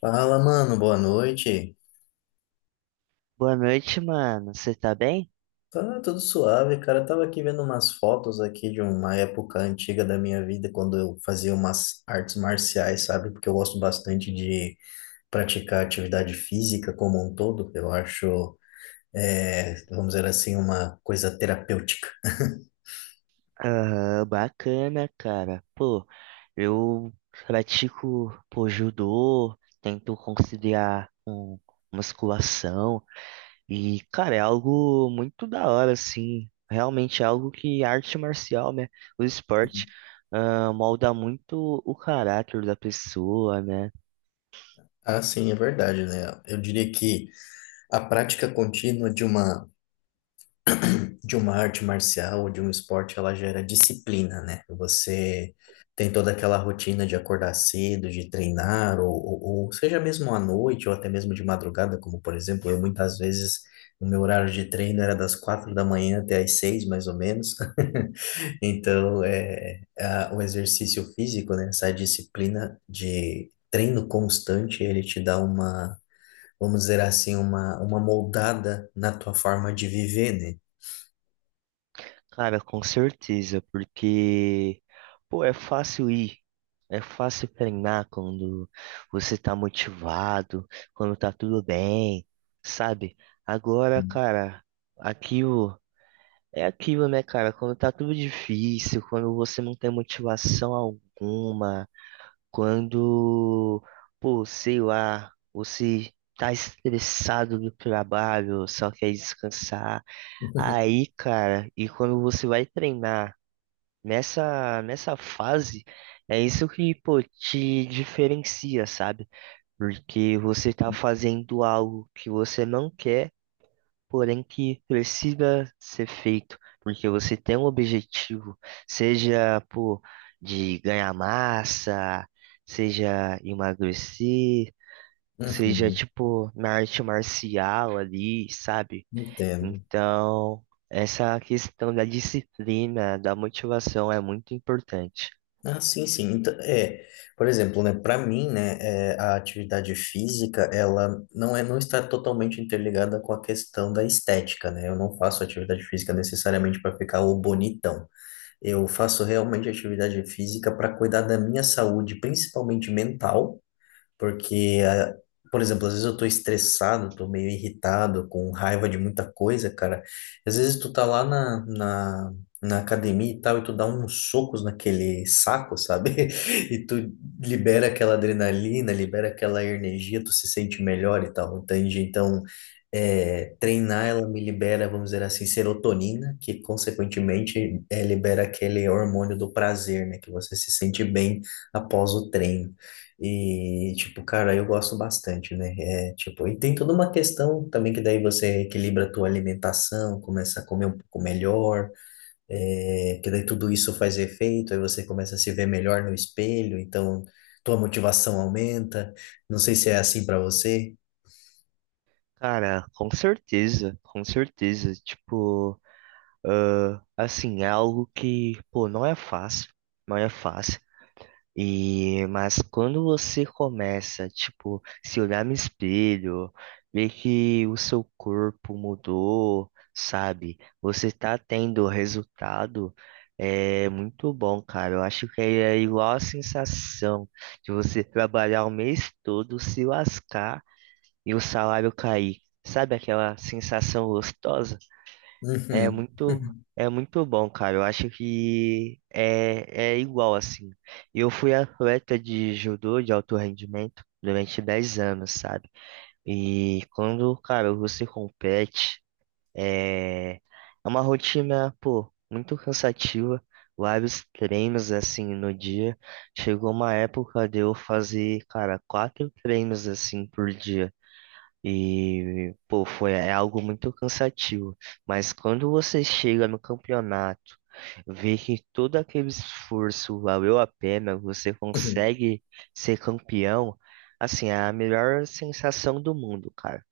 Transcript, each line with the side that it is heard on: left: Fala, mano, boa noite.
right: Boa noite, mano. Você tá bem?
left: Tá tudo suave, cara. Eu tava aqui vendo umas fotos aqui de uma época antiga da minha vida, quando eu fazia umas artes marciais, sabe? Porque eu gosto bastante de praticar atividade física como um todo. Eu acho, é, vamos dizer assim, uma coisa terapêutica.
right: Ah, bacana, cara. Pô, eu pratico, pô, judô, tento conciliar com musculação e, cara, é algo muito da hora, assim. Realmente é algo que a arte marcial, né, o esporte, ah, molda muito o caráter da pessoa, né?
left: Ah, sim, é verdade, né? Eu diria que a prática contínua de uma arte marcial ou de um esporte, ela gera disciplina, né? Você tem toda aquela rotina de acordar cedo, de treinar, ou seja mesmo à noite, ou até mesmo de madrugada, como por exemplo, eu muitas vezes, o meu horário de treino era das 4 da manhã até às 6, mais ou menos. Então, o exercício físico, né? Essa disciplina de treino constante, ele te dá uma, vamos dizer assim, uma moldada na tua forma de viver, né?
right: Cara, com certeza, porque, pô, é fácil ir, é fácil treinar quando você tá motivado, quando tá tudo bem, sabe? Agora,
left: Hum.
right: cara, aquilo é aquilo, né, cara? Quando tá tudo difícil, quando você não tem motivação alguma, quando, pô, sei lá, você tá estressado do trabalho, só quer descansar. Aí, cara, e quando você vai treinar? Nessa fase, é isso que, pô, te diferencia, sabe? Porque você tá fazendo algo que você não quer, porém que precisa ser feito, porque você tem um objetivo, seja, pô, de ganhar massa, seja emagrecer, seja,
left: Uhum,
right: tipo, na arte marcial ali, sabe?
left: entendo.
right: Então, essa questão da disciplina, da motivação é muito importante.
left: Ah, sim, sim. Então, por exemplo, né, para mim, né, a atividade física, ela não está totalmente interligada com a questão da estética, né? Eu não faço atividade física necessariamente para ficar o bonitão. Eu faço realmente atividade física para cuidar da minha saúde, principalmente mental. Porque, por exemplo, às vezes eu tô estressado, tô meio irritado, com raiva de muita coisa, cara. Às vezes tu tá lá na academia e tal, e tu dá uns socos naquele saco, sabe? E tu libera aquela adrenalina, libera aquela energia, tu se sente melhor e tal, entende? Então, treinar, ela me libera, vamos dizer assim, serotonina, que consequentemente libera aquele hormônio do prazer, né? Que você se sente bem após o treino. E, tipo, cara, eu gosto bastante, né? Tipo, e tem toda uma questão também que daí você equilibra a tua alimentação, começa a comer um pouco melhor, que daí tudo isso faz efeito, aí você começa a se ver melhor no espelho, então tua motivação aumenta. Não sei se é assim pra você.
right: Cara, com certeza, com certeza. Tipo, assim, é algo que, pô, não é fácil, não é fácil. E, mas quando você começa, tipo, se olhar no espelho, ver que o seu corpo mudou, sabe? Você tá tendo resultado, é muito bom, cara. Eu acho que é igual a sensação de você trabalhar o mês todo, se lascar e o salário cair. Sabe aquela sensação gostosa? É
left: Uhum.
right: muito, é muito bom, cara. Eu acho que é igual assim. Eu fui atleta de judô de alto rendimento durante 10 anos, sabe? E quando, cara, você compete, é uma rotina, pô, muito cansativa. Vários treinos assim no dia. Chegou uma época de eu fazer, cara, quatro treinos assim por dia. E, pô, foi, é algo muito cansativo. Mas quando você chega no campeonato, vê que todo aquele esforço valeu a pena, você consegue ser campeão, assim, é a melhor sensação do mundo, cara.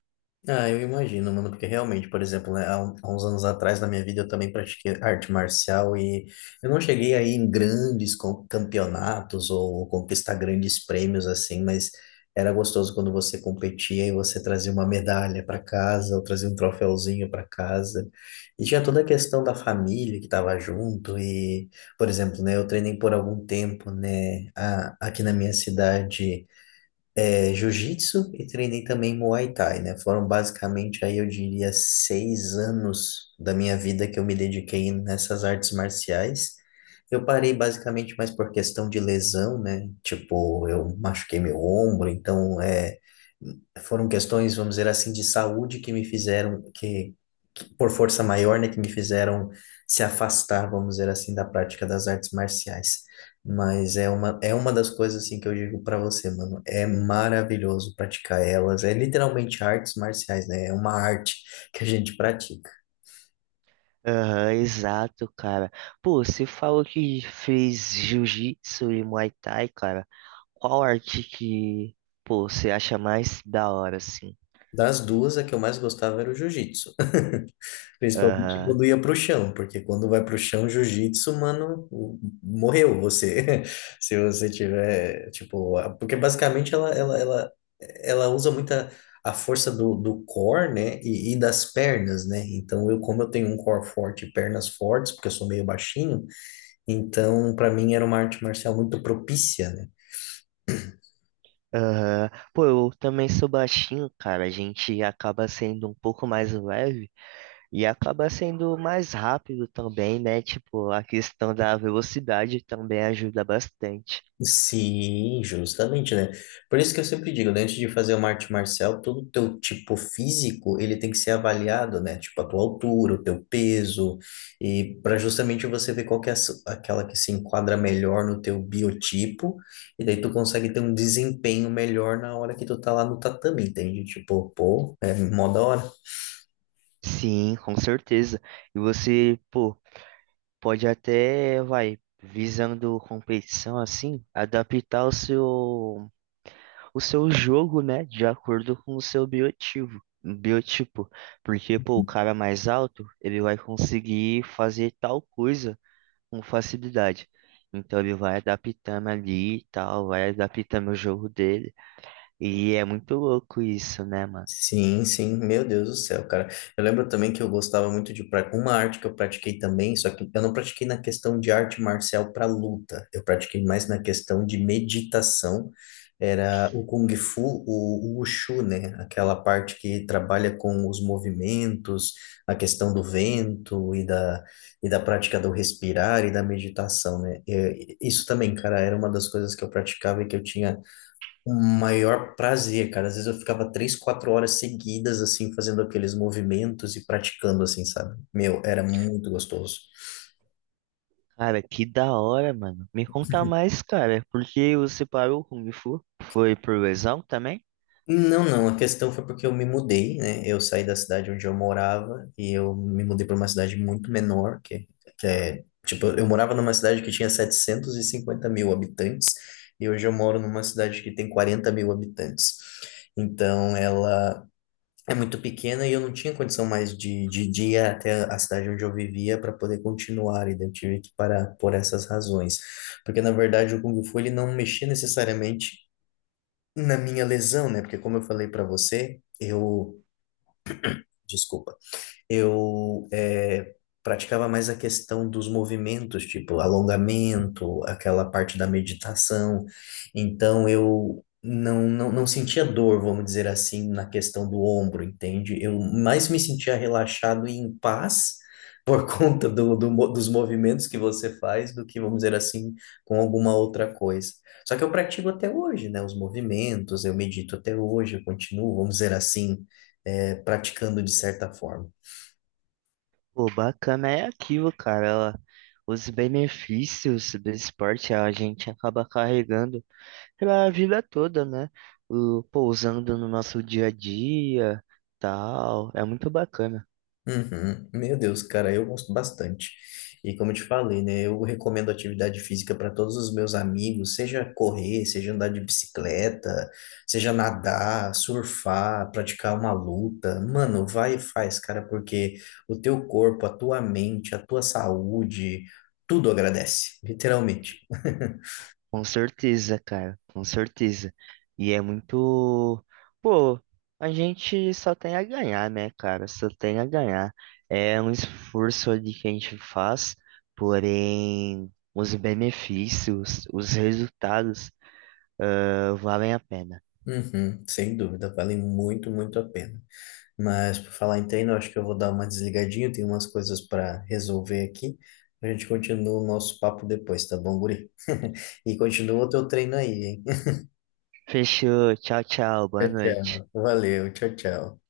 left: Ah, eu imagino, mano, porque realmente, por exemplo, né, há uns anos atrás na minha vida eu também pratiquei arte marcial e eu não cheguei aí em grandes campeonatos ou conquistar grandes prêmios assim, mas era gostoso quando você competia e você trazia uma medalha para casa ou trazia um troféuzinho para casa. E tinha toda a questão da família que estava junto e, por exemplo, né, eu treinei por algum tempo, né, aqui na minha cidade, jiu-jitsu, e treinei também Muay Thai, né? Foram basicamente aí eu diria 6 anos da minha vida que eu me dediquei nessas artes marciais. Eu parei basicamente mais por questão de lesão, né? Tipo, eu machuquei meu ombro, então foram questões, vamos dizer assim, de saúde que me fizeram, que por força maior, né, que me fizeram se afastar, vamos dizer assim, da prática das artes marciais. Mas é uma, das coisas, assim, que eu digo para você, mano, é maravilhoso praticar elas, é literalmente artes marciais, né, é uma arte que a gente pratica.
right: Aham, exato, cara. Pô, você falou que fez jiu-jitsu e muay thai, cara. Qual arte que, pô, você acha mais da hora, assim?
left: Das duas, a que eu mais gostava era o jiu-jitsu. Principalmente
right: Aham.
left: quando ia pro chão, porque quando vai pro chão, jiu-jitsu, mano, morreu você. Se você tiver, tipo, porque basicamente ela usa muita a força do core, né, e das pernas, né? Então, eu, como eu tenho um core forte e pernas fortes, porque eu sou meio baixinho, então, para mim era uma arte marcial muito propícia, né?
right: Aham. Pô, eu também sou baixinho, cara. A gente acaba sendo um pouco mais leve e acaba sendo mais rápido também, né? Tipo, a questão da velocidade também ajuda bastante.
left: Sim, justamente, né? Por isso que eu sempre digo, né? Antes de fazer uma arte marcial, todo o teu tipo físico, ele tem que ser avaliado, né? Tipo, a tua altura, o teu peso, e para justamente você ver qual que é a aquela que se enquadra melhor no teu biotipo, e daí tu consegue ter um desempenho melhor na hora que tu tá lá no tatame, entende? Tipo, pô, é mó da hora.
right: Sim, com certeza. E você, pô, pode até, vai, visando competição assim, adaptar o seu. O seu jogo, né, de acordo com o seu biotipo, biotipo. Porque, pô, o cara mais alto, ele vai conseguir fazer tal coisa com facilidade. Então ele vai adaptando ali e tal, vai adaptando o jogo dele. E é muito louco isso, né, mano?
left: Sim, sim, meu Deus do céu, cara. Eu lembro também que eu gostava muito de uma arte que eu pratiquei também, só que eu não pratiquei na questão de arte marcial para luta. Eu pratiquei mais na questão de meditação. Era o Kung Fu, o Wushu, né? Aquela parte que trabalha com os movimentos, a questão do vento e da prática do respirar e da meditação, né? Isso também, cara, era uma das coisas que eu praticava e que eu tinha o maior prazer, cara. Às vezes eu ficava 3, 4 horas seguidas, assim, fazendo aqueles movimentos e praticando, assim, sabe? Meu, era muito gostoso.
right: Cara, que da hora, mano. Me conta mais, cara, porque você parou com o Kung Fu? Foi por lesão também?
left: Não, não, a questão foi porque eu me mudei, né? Eu saí da cidade onde eu morava e eu me mudei para uma cidade muito menor, que tipo, eu morava numa cidade que tinha 750 mil habitantes e hoje eu moro numa cidade que tem 40 mil habitantes. Então, ela é muito pequena e eu não tinha condição mais de ir até a cidade onde eu vivia para poder continuar, e daí eu tive que parar por essas razões. Porque, na verdade, o Kung Fu ele não mexia necessariamente na minha lesão, né? Porque, como eu falei para você, eu. Desculpa, eu praticava mais a questão dos movimentos, tipo alongamento, aquela parte da meditação. Então eu não sentia dor, vamos dizer assim, na questão do ombro, entende? Eu mais me sentia relaxado e em paz. Por conta dos movimentos que você faz, do que, vamos dizer assim, com alguma outra coisa. Só que eu pratico até hoje, né? Os movimentos, eu medito até hoje, eu continuo, vamos dizer assim, praticando de certa forma.
right: Pô, bacana é aquilo, cara. Ela- os benefícios do esporte a gente acaba carregando pela vida toda, né? O, pô, usando no nosso dia a dia, tal. É muito bacana.
left: Uhum. Meu Deus, cara, eu gosto bastante. E como eu te falei, né, eu recomendo atividade física para todos os meus amigos, seja correr, seja andar de bicicleta, seja nadar, surfar, praticar uma luta. Mano, vai e faz, cara, porque o teu corpo, a tua mente, a tua saúde, tudo agradece, literalmente.
right: Com certeza, cara. Com certeza. E é muito. Pô, a gente só tem a ganhar, né, cara? Só tem a ganhar. É um esforço ali que a gente faz, porém, os benefícios, os resultados. Ah, valem a pena.
left: Uhum, sem dúvida, vale muito, muito a pena. Mas por falar em treino, eu acho que eu vou dar uma desligadinha, tem umas coisas para resolver aqui. A gente continua o nosso papo depois, tá bom, guri? E continua o teu treino aí, hein?
right: Fechou. Tchau, tchau. Boa
left: Tchau,
right: noite.
left: tchau. Valeu, tchau, tchau.